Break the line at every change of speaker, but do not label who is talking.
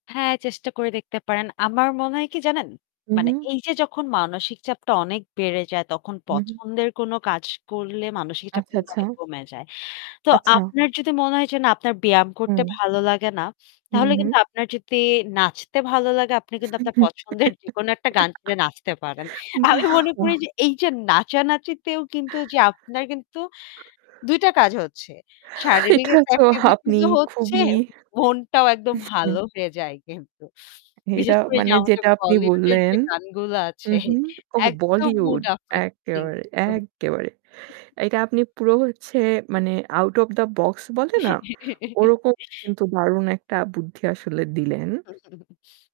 হ্যাঁ, চেষ্টা করে দেখতে পারেন। আমার মনে হয় কি জানেন?
উম
মানে
হুম।
এই যে যখন মানসিক চাপটা অনেক বেড়ে যায় তখন
উম হুম।
পছন্দের কোন কাজ করলে মানসিক চাপ
আচ্ছা,
কিন্তু
আচ্ছা।
অনেক কমে যায়। তো
আচ্ছা।
আপনার যদি মনে হয় যে না আপনার ব্যায়াম করতে
হুম।
ভালো লাগে না,
উম
তাহলে
হুম।
কিন্তু আপনার যদি নাচতে ভালো লাগে আপনি কিন্তু আপনার পছন্দের যেকোনো একটা গান শুনে নাচতে পারেন।
বা
আমি মনে
ওয়া
করি যে এই যে নাচানাচিতেও কিন্তু যে আপনার কিন্তু ২ টা কাজ হচ্ছে, শারীরিক
এটা
একটা
তো
activities
আপনি
ও হচ্ছে,
খুবই
মনটাও একদম
হুম।
ভালো হয়ে যায় কিন্তু।
এটা
বিশেষ করে যে
মানে
আমাদের
যেটা আপনি
Bollywood এর যে
বললেন
গানগুলো আছে
উম হুম। ওহ!
একদম mood
Bollywood,
uplifting
এক্কেবারে,
কিন্তু।
এক্কেবারে। এটা আপনি পুরো হচ্ছে মানে out of the box বলে না? ওরকম কিন্তু দারুণ একটা বুদ্ধি আসলে দিলেন।
উম হুম।